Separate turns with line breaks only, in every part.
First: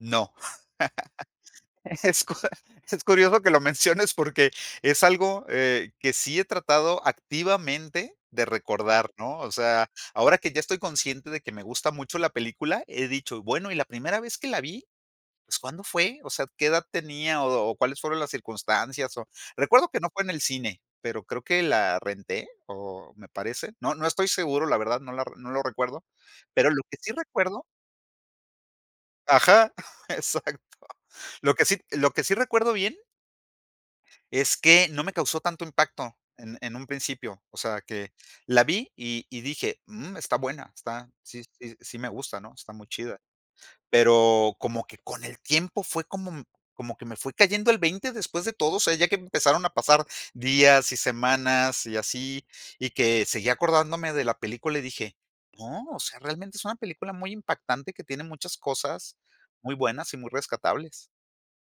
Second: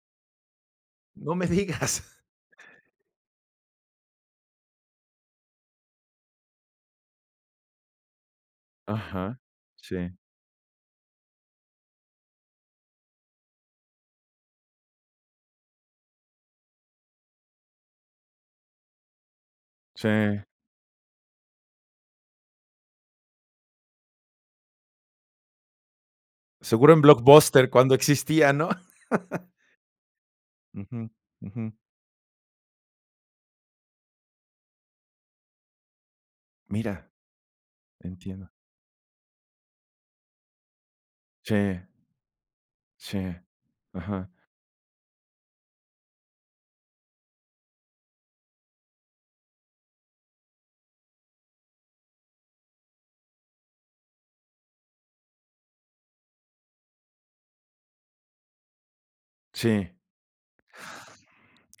No.
No me digas.
Es cu es curioso que lo menciones porque es algo, eh, que sí he tratado activamente de recordar, ¿no?
Ajá.
O sea,
Sí.
ahora que ya estoy consciente de que me gusta mucho la película, he dicho: "Bueno", y la primera vez que la vi, pues, ¿cuándo fue? O sea, ¿qué edad tenía o o cuáles fueron las circunstancias? O recuerdo que no fue en el
Sí.
cine, pero creo que la renté, o me parece. No no estoy seguro, la verdad, no la no lo recuerdo, pero lo
Seguro
que
en
sí recuerdo
Blockbuster cuando existía, ¿no?
Ajá. Exacto.
Ujú.
Lo que
Ujú.
sí lo que sí recuerdo bien es que no me causó tanto impacto en en un
Mira.
principio. O sea, que
Entiendo.
la vi, y y dije: "Mm, está buena, está sí sí
Sí.
sí me gusta, ¿no? Está muy chida".
Sí. Ajá.
Pero como que con el tiempo fue como como que me fue cayendo el 20 después de todo, o sea, ya que empezaron a pasar días y semanas y así, y que seguí acordándome de la película y dije: "No, o sea, realmente es una película muy impactante que tiene muchas cosas muy
Sí.
buenas y muy rescatables".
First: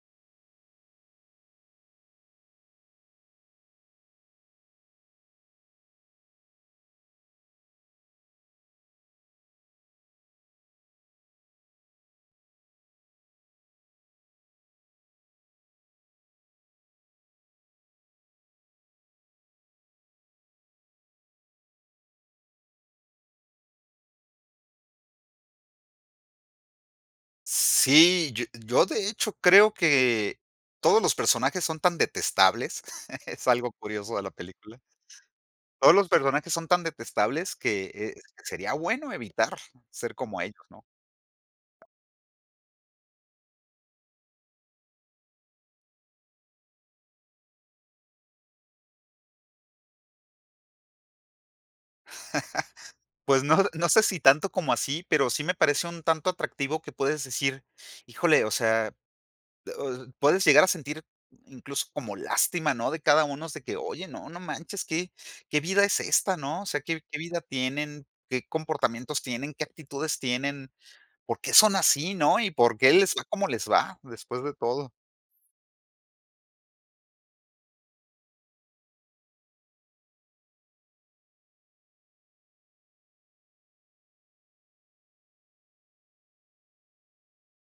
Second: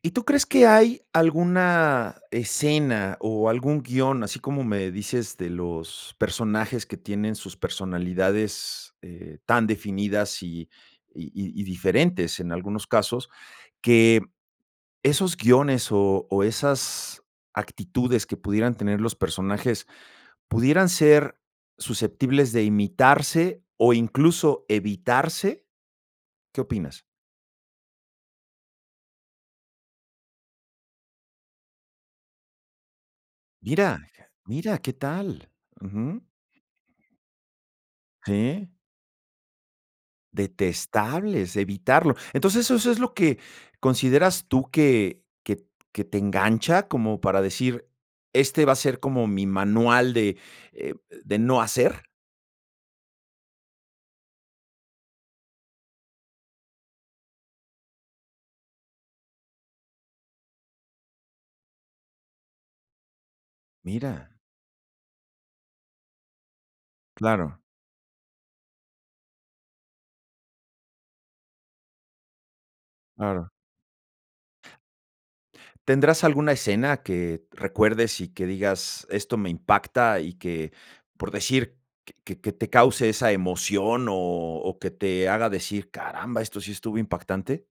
¿Y tú crees que hay alguna escena, o algún guion, así como me dices, de los personajes que tienen sus personalidades, eh, tan definidas y y y y diferentes en algunos casos que esos guiones, o o, esas actitudes que pudieran tener los personajes pudieran ser susceptibles de imitarse, o, incluso evitarse? ¿Qué opinas?
Sí, yo yo de hecho, creo que todos los personajes son tan detestables, es algo
Mira.
curioso de la
Mira,
película
qué tal.
todos los
Ujú.
personajes son tan detestables que, eh,
Sí.
sería bueno evitar ser como ellos, ¿no?
Detestables evitarlo. Entonces, ¿eso eso es lo que consideras tú que que que te engancha como para decir, este va a ser como mi manual de eh, de no hacer?
Pues no, no sé si tanto como así, pero sí me parece un tanto atractivo que puedes decir, ¡híjole! O sea, puedes llegar a sentir incluso como lástima, ¿no? De cada unos de que, oye, no,
Mira.
no manches, qué qué vida es esta, ¿no? O sea, ¿qué qué vida
Claro.
tienen?, ¿qué comportamientos tienen?, ¿qué actitudes tienen?, ¿por qué son así, no? Y, ¿por qué les va como
Claro.
les va?, después de todo.
¿Tendrás alguna escena que recuerdes, y que digas: "Esto me impacta", y que, por decir, que que que te cause esa emoción, o o, que te haga decir: "Caramba, esto sí estuvo impactante".